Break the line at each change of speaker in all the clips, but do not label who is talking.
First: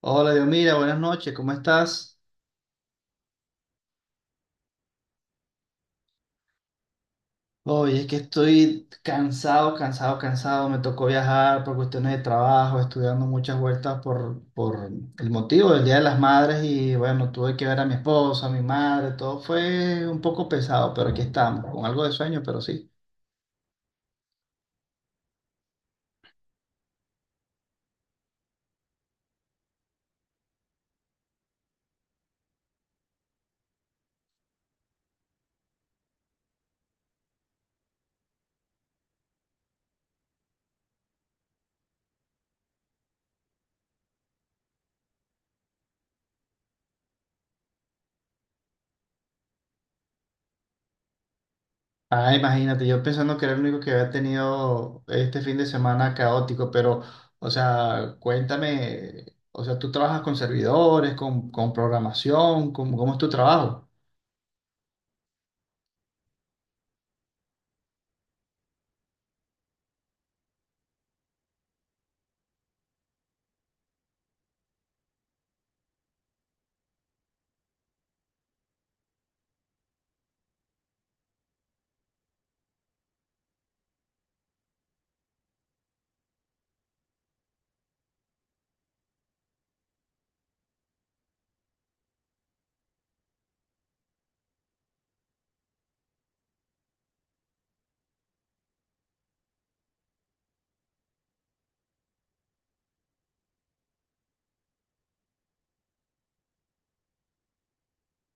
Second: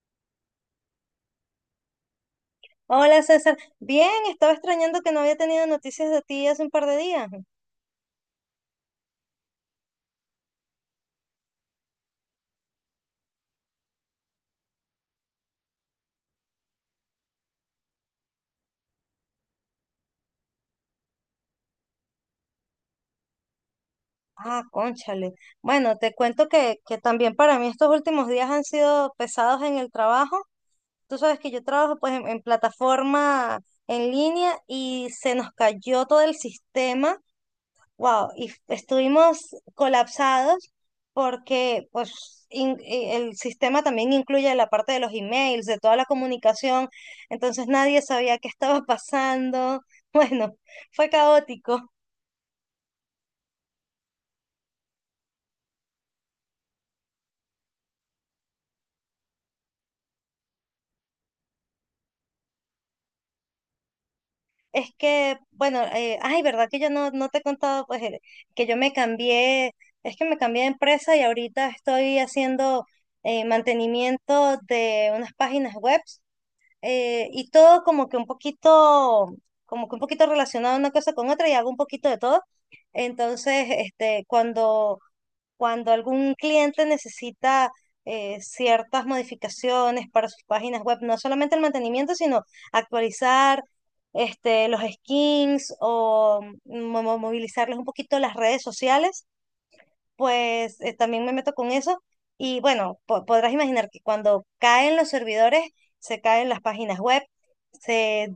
Hola, Dios, mira, buenas noches, ¿cómo estás?
Hola César, bien, estaba extrañando que no había tenido noticias de ti hace un par de días.
Oye, es que estoy cansado, cansado, cansado. Me tocó viajar por cuestiones de trabajo, estudiando muchas vueltas por el motivo del Día de las Madres y bueno, tuve que ver a mi esposa, a mi madre, todo fue un poco pesado, pero aquí estamos, con algo de sueño, pero sí.
Ah, cónchale. Bueno, te cuento que también para mí estos últimos días han sido pesados en el trabajo. Tú sabes que yo trabajo pues en plataforma en línea y se nos cayó todo el sistema. Wow, y estuvimos colapsados porque pues el sistema también incluye la parte de los emails, de toda la comunicación, entonces nadie sabía qué estaba pasando. Bueno, fue caótico.
Ah, imagínate, yo pensando que era el único que había tenido este fin de semana caótico, pero, o sea, cuéntame, o sea, tú trabajas con servidores, con programación, ¿cómo es tu trabajo?
Es que, bueno, ay, ¿verdad que yo no te he contado pues que yo me cambié? Es que me cambié de empresa y ahorita estoy haciendo, mantenimiento de unas páginas web, y todo como que un poquito relacionado una cosa con otra y hago un poquito de todo. Entonces, este, cuando algún cliente necesita, ciertas modificaciones para sus páginas web, no solamente el mantenimiento, sino actualizar, este, los skins o movilizarles un poquito las redes sociales, pues también me meto con eso. Y bueno, podrás imaginar que cuando caen los servidores, se caen las páginas web, se,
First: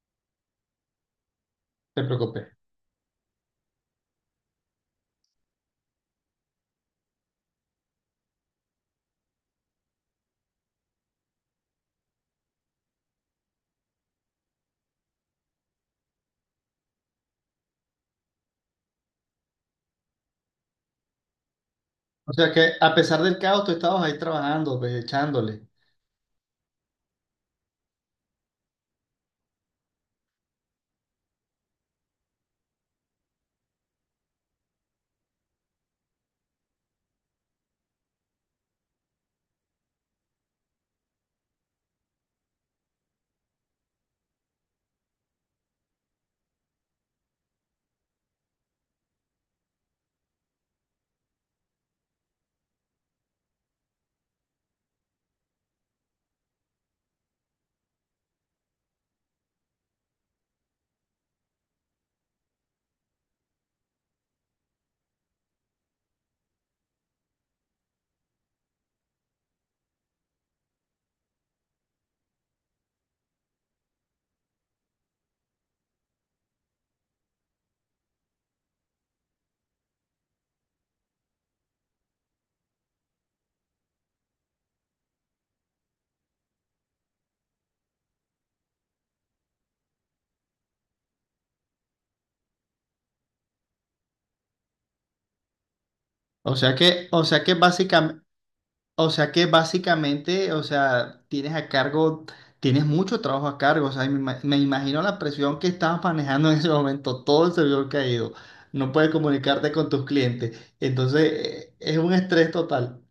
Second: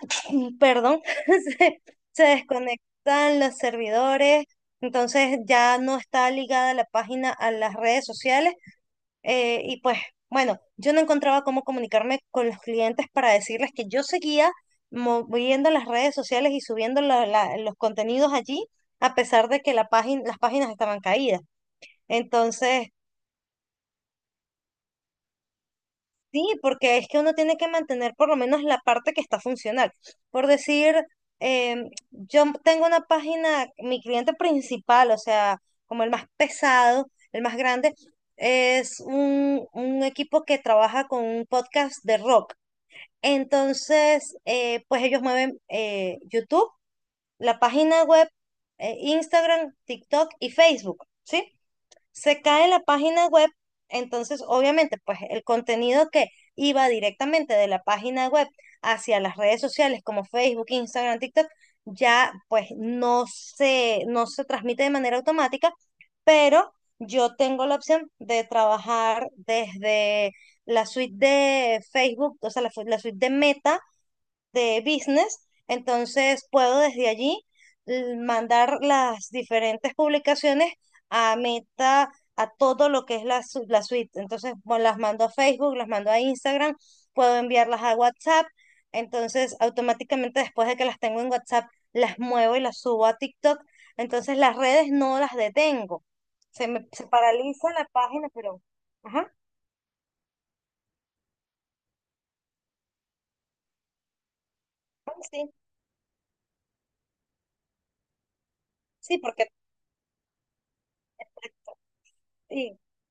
perdón, se,
Te
se
preocupes.
desconectan los servidores, entonces ya no está ligada la página a las redes sociales. Y pues bueno, yo no encontraba cómo comunicarme con los clientes para decirles que yo seguía moviendo las redes sociales y subiendo los contenidos allí, a pesar de que las páginas estaban caídas.
O sea que
Entonces,
a pesar del caos, tú estabas ahí trabajando, pues, echándole.
sí, porque es que uno tiene que mantener por lo menos la parte que está funcional. Por decir, yo tengo una página, mi cliente principal, o sea, como el más pesado, el más grande, es un equipo que trabaja con un podcast de rock. Entonces, pues ellos mueven, YouTube, la página web, Instagram, TikTok y Facebook, ¿sí? Se cae la página web, entonces obviamente pues el contenido que iba directamente de la página web hacia las redes sociales como Facebook, Instagram, TikTok, ya pues no se transmite de manera automática, pero yo tengo la opción de trabajar desde la suite de Facebook, o sea, la suite de Meta de business, entonces puedo desde allí, mandar las diferentes publicaciones a Meta, a todo lo que es la suite. Entonces, bueno, las mando a Facebook, las mando a Instagram, puedo enviarlas a WhatsApp. Entonces, automáticamente después de que las tengo en WhatsApp, las muevo y las subo a TikTok. Entonces, las redes no las detengo.
O
Se
sea
me se
que, o sea que
paraliza la
básicamente,
página, pero.
o sea
Ajá,
que básicamente, o sea, tienes a cargo, tienes mucho trabajo a cargo. O sea, me imagino
ah,
la
sí,
presión que estabas manejando en ese momento, todo el servidor caído. No puedes
sí, porque
comunicarte con tus clientes. Entonces, es un estrés
sí.
total.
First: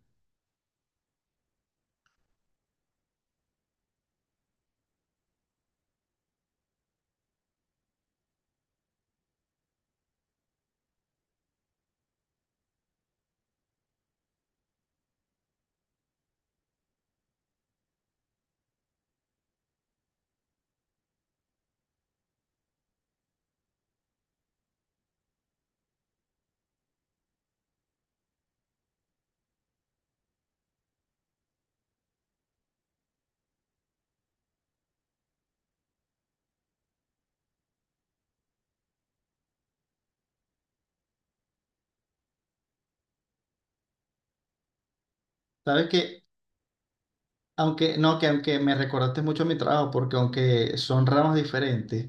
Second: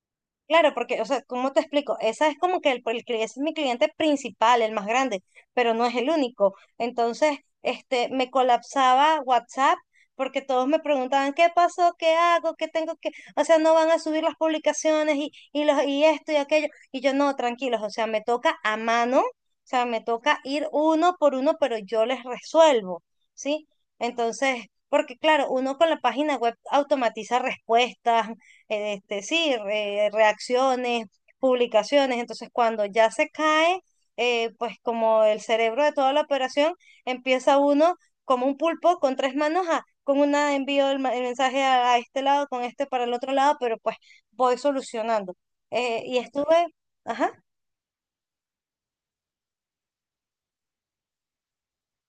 Claro, porque, o sea, ¿cómo te explico? Esa es como que ese es mi cliente principal, el más grande, pero no es el único. Entonces, este, me colapsaba WhatsApp porque todos me preguntaban, ¿qué pasó? ¿Qué hago? ¿Qué tengo que? O sea, no van a subir las publicaciones y esto y aquello. Y yo, no, tranquilos, o sea, me toca a mano, o sea, me toca ir uno por uno, pero yo les resuelvo, ¿sí? Entonces, porque claro, uno con la página web automatiza respuestas, este, sí, reacciones, publicaciones. Entonces, cuando ya se cae, pues como el cerebro de toda la operación, empieza uno como un pulpo con tres manos, con una envío el mensaje a este lado, con este para el otro lado, pero pues voy solucionando.
Sabes
Y
que,
estuve, ajá,
aunque, no, que aunque me recordaste mucho mi trabajo, porque aunque son ramas diferentes,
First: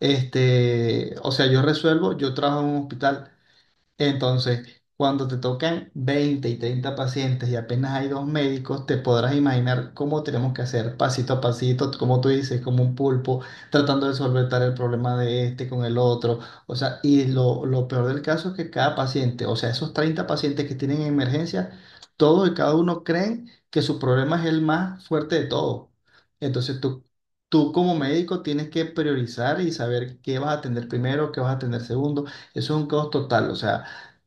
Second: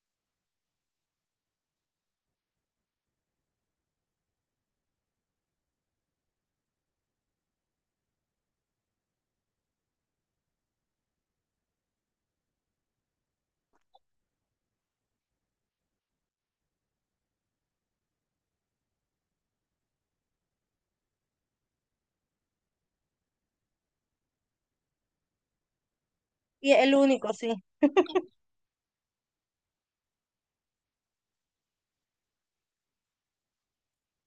este, o sea, yo resuelvo, yo trabajo en un hospital. Entonces, cuando te tocan 20 y 30 pacientes y apenas hay dos médicos, te podrás imaginar cómo tenemos que hacer pasito a pasito, como tú dices, como un pulpo, tratando de solventar el problema de este con el otro. O sea, y lo peor del caso es que cada paciente, o sea, esos 30 pacientes que tienen emergencia, todos y cada uno creen que su problema es el más fuerte de todos.
y
Entonces,
el
tú...
único, sí,
Tú como médico tienes que priorizar y saber qué vas a atender primero, qué vas a atender segundo. Eso es un caos total. O sea,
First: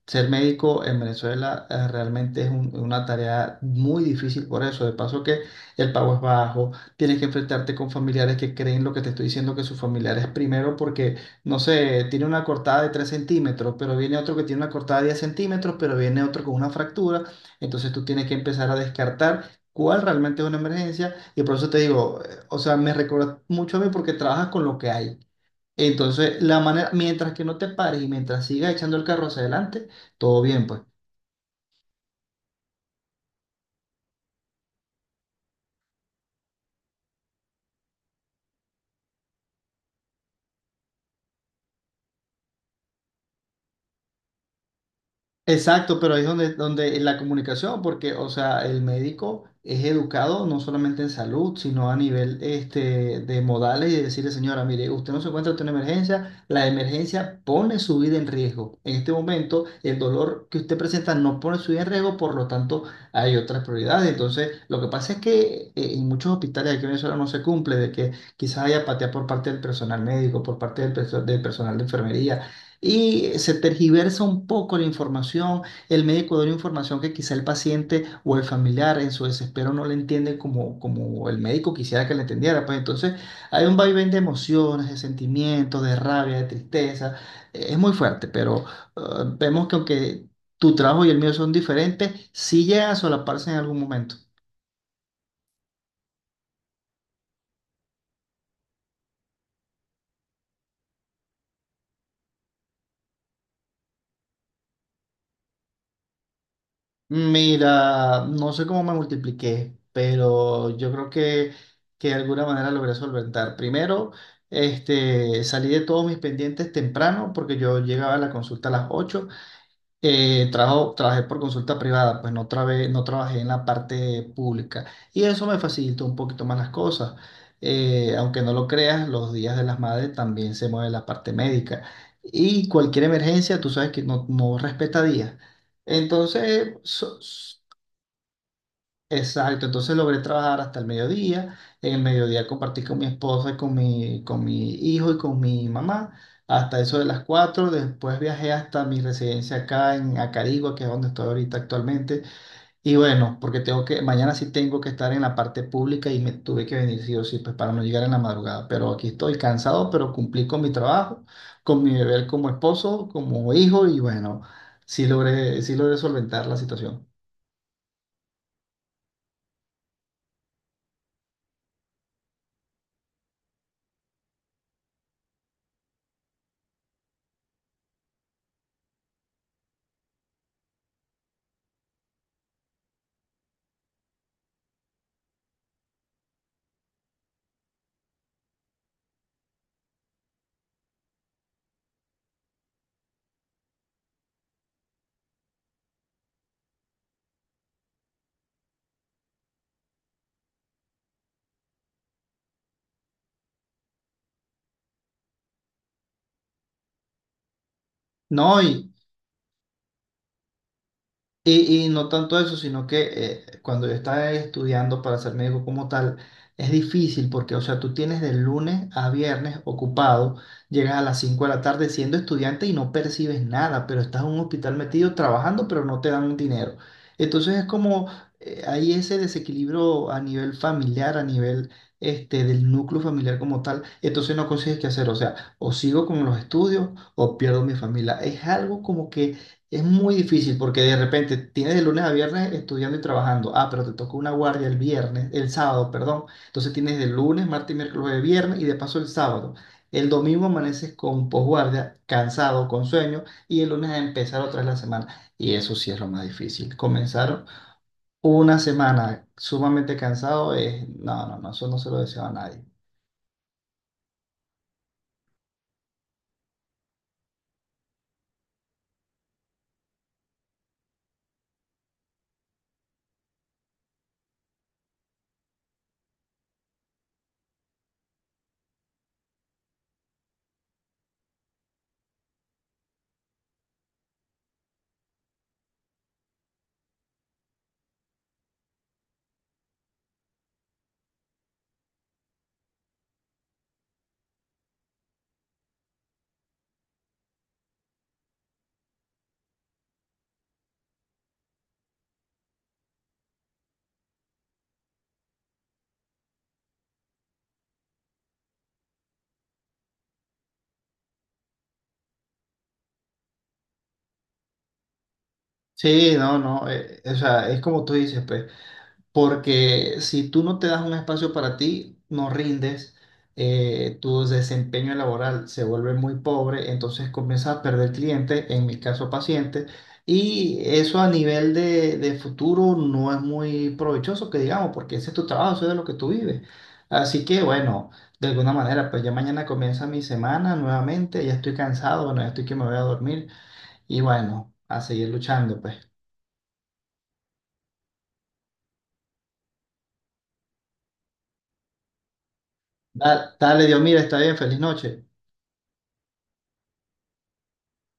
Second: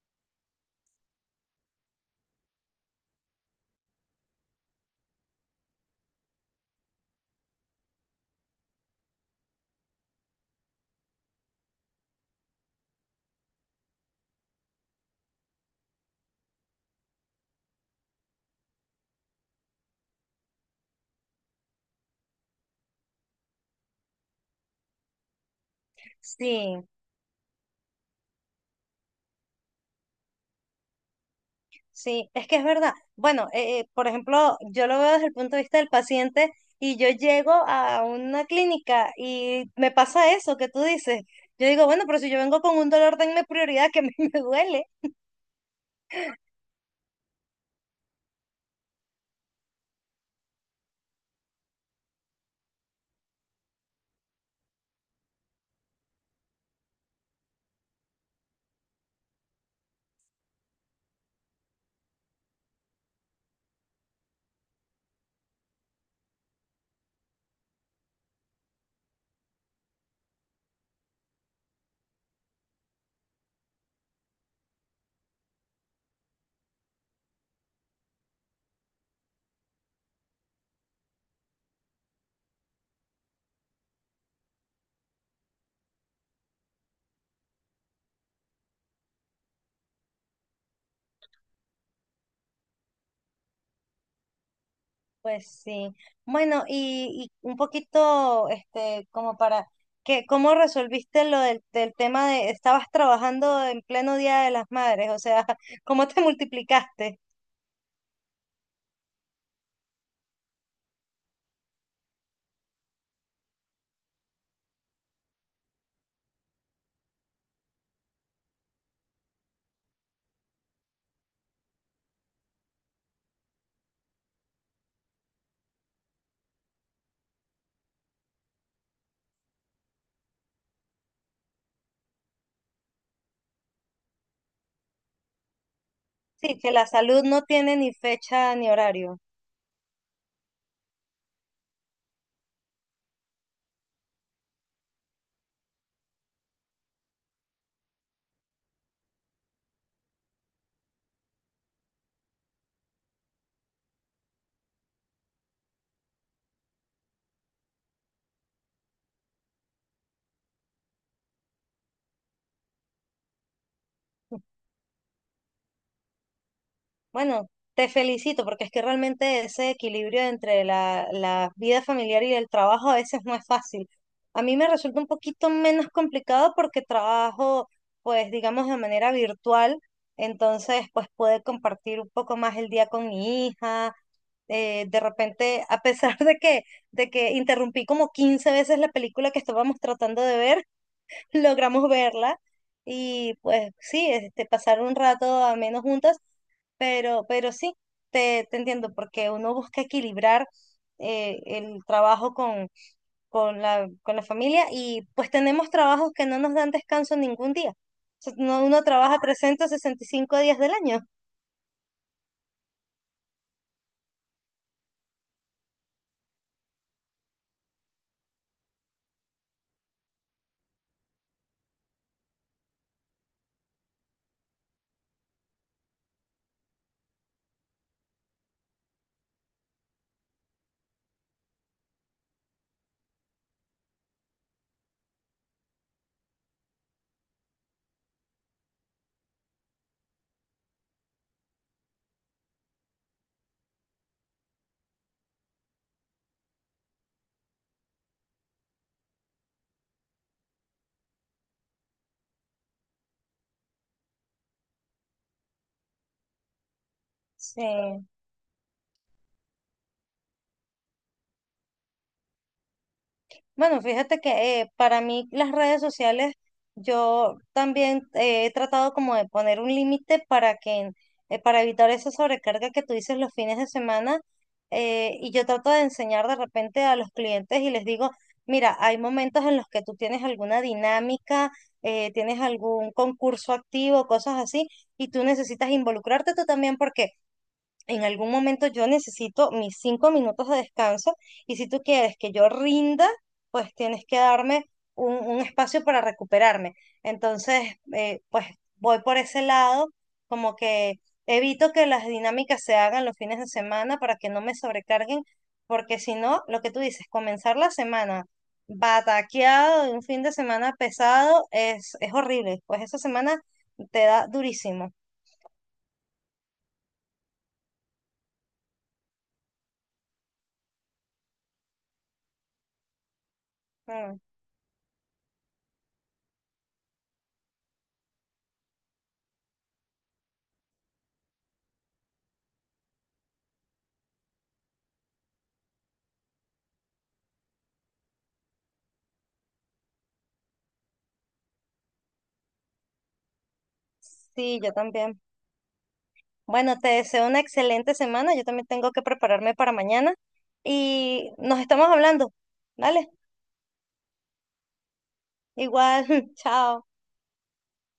ser médico en Venezuela realmente es una tarea muy difícil por eso. De paso que el pago es bajo, tienes que enfrentarte con familiares que creen lo que te estoy diciendo que sus familiares primero porque, no sé, tiene una cortada de 3 centímetros, pero viene otro que tiene una cortada de 10 centímetros, pero viene otro con una fractura. Entonces tú tienes que empezar a descartar cuál realmente es una emergencia. Y por eso te digo, o sea, me recuerda mucho a mí porque trabajas con lo que hay. Entonces, la
sí.
manera, mientras que no te pares y mientras sigas echando el carro hacia adelante, todo bien, pues.
Sí, es que es verdad. Bueno, por ejemplo, yo lo veo desde el punto de vista del paciente y yo llego a una clínica y me pasa eso que tú dices. Yo digo, bueno, pero si yo vengo con un dolor, denme prioridad que a mí me duele.
Exacto, pero ahí es donde la comunicación, porque, o sea, el médico es educado no solamente en salud, sino a nivel este, de modales y de decirle, señora, mire, usted no se encuentra ante una emergencia, la emergencia pone su vida en riesgo. En este momento, el dolor que usted presenta no pone su vida en riesgo, por lo tanto, hay otras prioridades. Entonces, lo que pasa es que en muchos hospitales aquí en Venezuela no se cumple, de que quizás haya apatía por parte del personal médico, por parte del personal de enfermería y se tergiversa un poco la información, el médico da una información que quizá el paciente o el familiar en su desespero no le entiende como el médico quisiera que le entendiera, pues entonces hay un vaivén de emociones, de sentimientos, de rabia, de tristeza. Es muy fuerte, pero eh, vemos que aunque tu trabajo y el mío son diferentes, sí llega a solaparse en algún momento.
Pues sí. Bueno, y un poquito, este, como para que, ¿cómo resolviste lo del tema de estabas trabajando en pleno Día de las Madres? O sea, ¿cómo te multiplicaste?
Mira, no sé cómo me multipliqué, pero yo creo que de alguna manera logré solventar. Primero, este, salí de todos mis pendientes temprano porque yo llegaba a la consulta a las 8. Trabajé por consulta privada, pues no, no trabajé en la parte pública y eso me facilitó un poquito más las cosas. Aunque no lo creas, los días de las madres también se mueve la parte médica y cualquier emergencia, tú sabes que no, no respeta días.
Sí, que
Entonces,
la salud no tiene ni fecha ni horario.
exacto, entonces logré trabajar hasta el mediodía. En el mediodía compartí con mi esposa y con mi hijo y con mi mamá hasta eso de las 4. Después viajé hasta mi residencia acá en Acarigua, que es donde estoy ahorita actualmente. Y bueno, porque mañana sí tengo que estar en la parte pública y me tuve que venir sí o sí, pues para no llegar en la madrugada. Pero aquí estoy cansado, pero cumplí con mi trabajo, con mi deber como esposo, como hijo y bueno, sí logré solventar la situación.
Bueno, te felicito porque es que realmente ese equilibrio entre la vida familiar y el trabajo a veces no es fácil. A mí me resulta un poquito menos complicado porque trabajo, pues digamos, de manera virtual, entonces pues puedo compartir un poco más el día con mi hija. De repente, a pesar de que interrumpí como 15 veces la película que estábamos tratando de ver, logramos verla y pues sí, este, pasar un rato a menos juntas, pero sí, te entiendo, porque uno busca equilibrar, el trabajo con la familia, y pues tenemos trabajos que no nos dan descanso ningún día. O sea,
No,
uno
y,
trabaja 365 días del año.
y no tanto eso, sino que cuando yo estaba estudiando para ser médico como tal, es difícil porque, o sea, tú tienes de lunes a viernes ocupado, llegas a las 5 de la tarde siendo estudiante y no percibes nada, pero estás en un hospital metido trabajando, pero no te dan dinero. Entonces es como, hay ese desequilibrio a nivel familiar, a nivel este, del núcleo familiar como tal, entonces no consigues qué hacer, o sea, o sigo con los estudios o pierdo mi familia. Es algo como que es muy difícil porque de repente tienes de lunes a viernes estudiando y trabajando. Ah, pero te tocó una guardia el viernes, el sábado, perdón. Entonces tienes de lunes, martes, miércoles, jueves, viernes y de paso el sábado. El domingo amaneces con posguardia, cansado, con sueño y el lunes a empezar otra vez la semana. Y eso sí es lo más difícil. Comenzar
Sí.
una semana sumamente cansado es... No, no, no, eso no se lo deseo a nadie.
Bueno, fíjate que, para mí las redes sociales, yo también he tratado como de poner un límite para que, para evitar esa sobrecarga que tú dices los fines de semana. Y yo trato de enseñar de repente a los clientes y les digo, mira, hay momentos en los que tú tienes alguna dinámica, tienes algún concurso activo, cosas así, y tú necesitas involucrarte tú también, porque en algún momento yo necesito mis 5 minutos de descanso y si tú quieres que yo rinda, pues tienes que darme un espacio para recuperarme. Entonces, pues voy por ese lado, como que evito que las dinámicas se hagan los fines de semana para que no me sobrecarguen, porque si no, lo que tú dices, comenzar la semana bataqueado de un fin de semana pesado es horrible, pues esa semana te da durísimo.
Sí, no, no, o sea, es como tú dices, pues. Porque si tú no te das un espacio para ti, no rindes,
Mm,
tu desempeño laboral se vuelve muy pobre, entonces comienzas a perder clientes, en mi caso pacientes, y eso a nivel de futuro no es muy provechoso, que digamos, porque ese es tu trabajo, eso es de lo que tú vives. Así que bueno, de alguna manera, pues ya mañana comienza mi semana nuevamente, ya estoy cansado, bueno, ya estoy que me voy a dormir y bueno,
sí, yo
a seguir
también.
luchando, pues.
Bueno, te deseo una excelente semana. Yo también tengo que prepararme para mañana y nos estamos hablando. Dale,
Dale, Dios, mira, está bien, feliz noche.
igual, chao.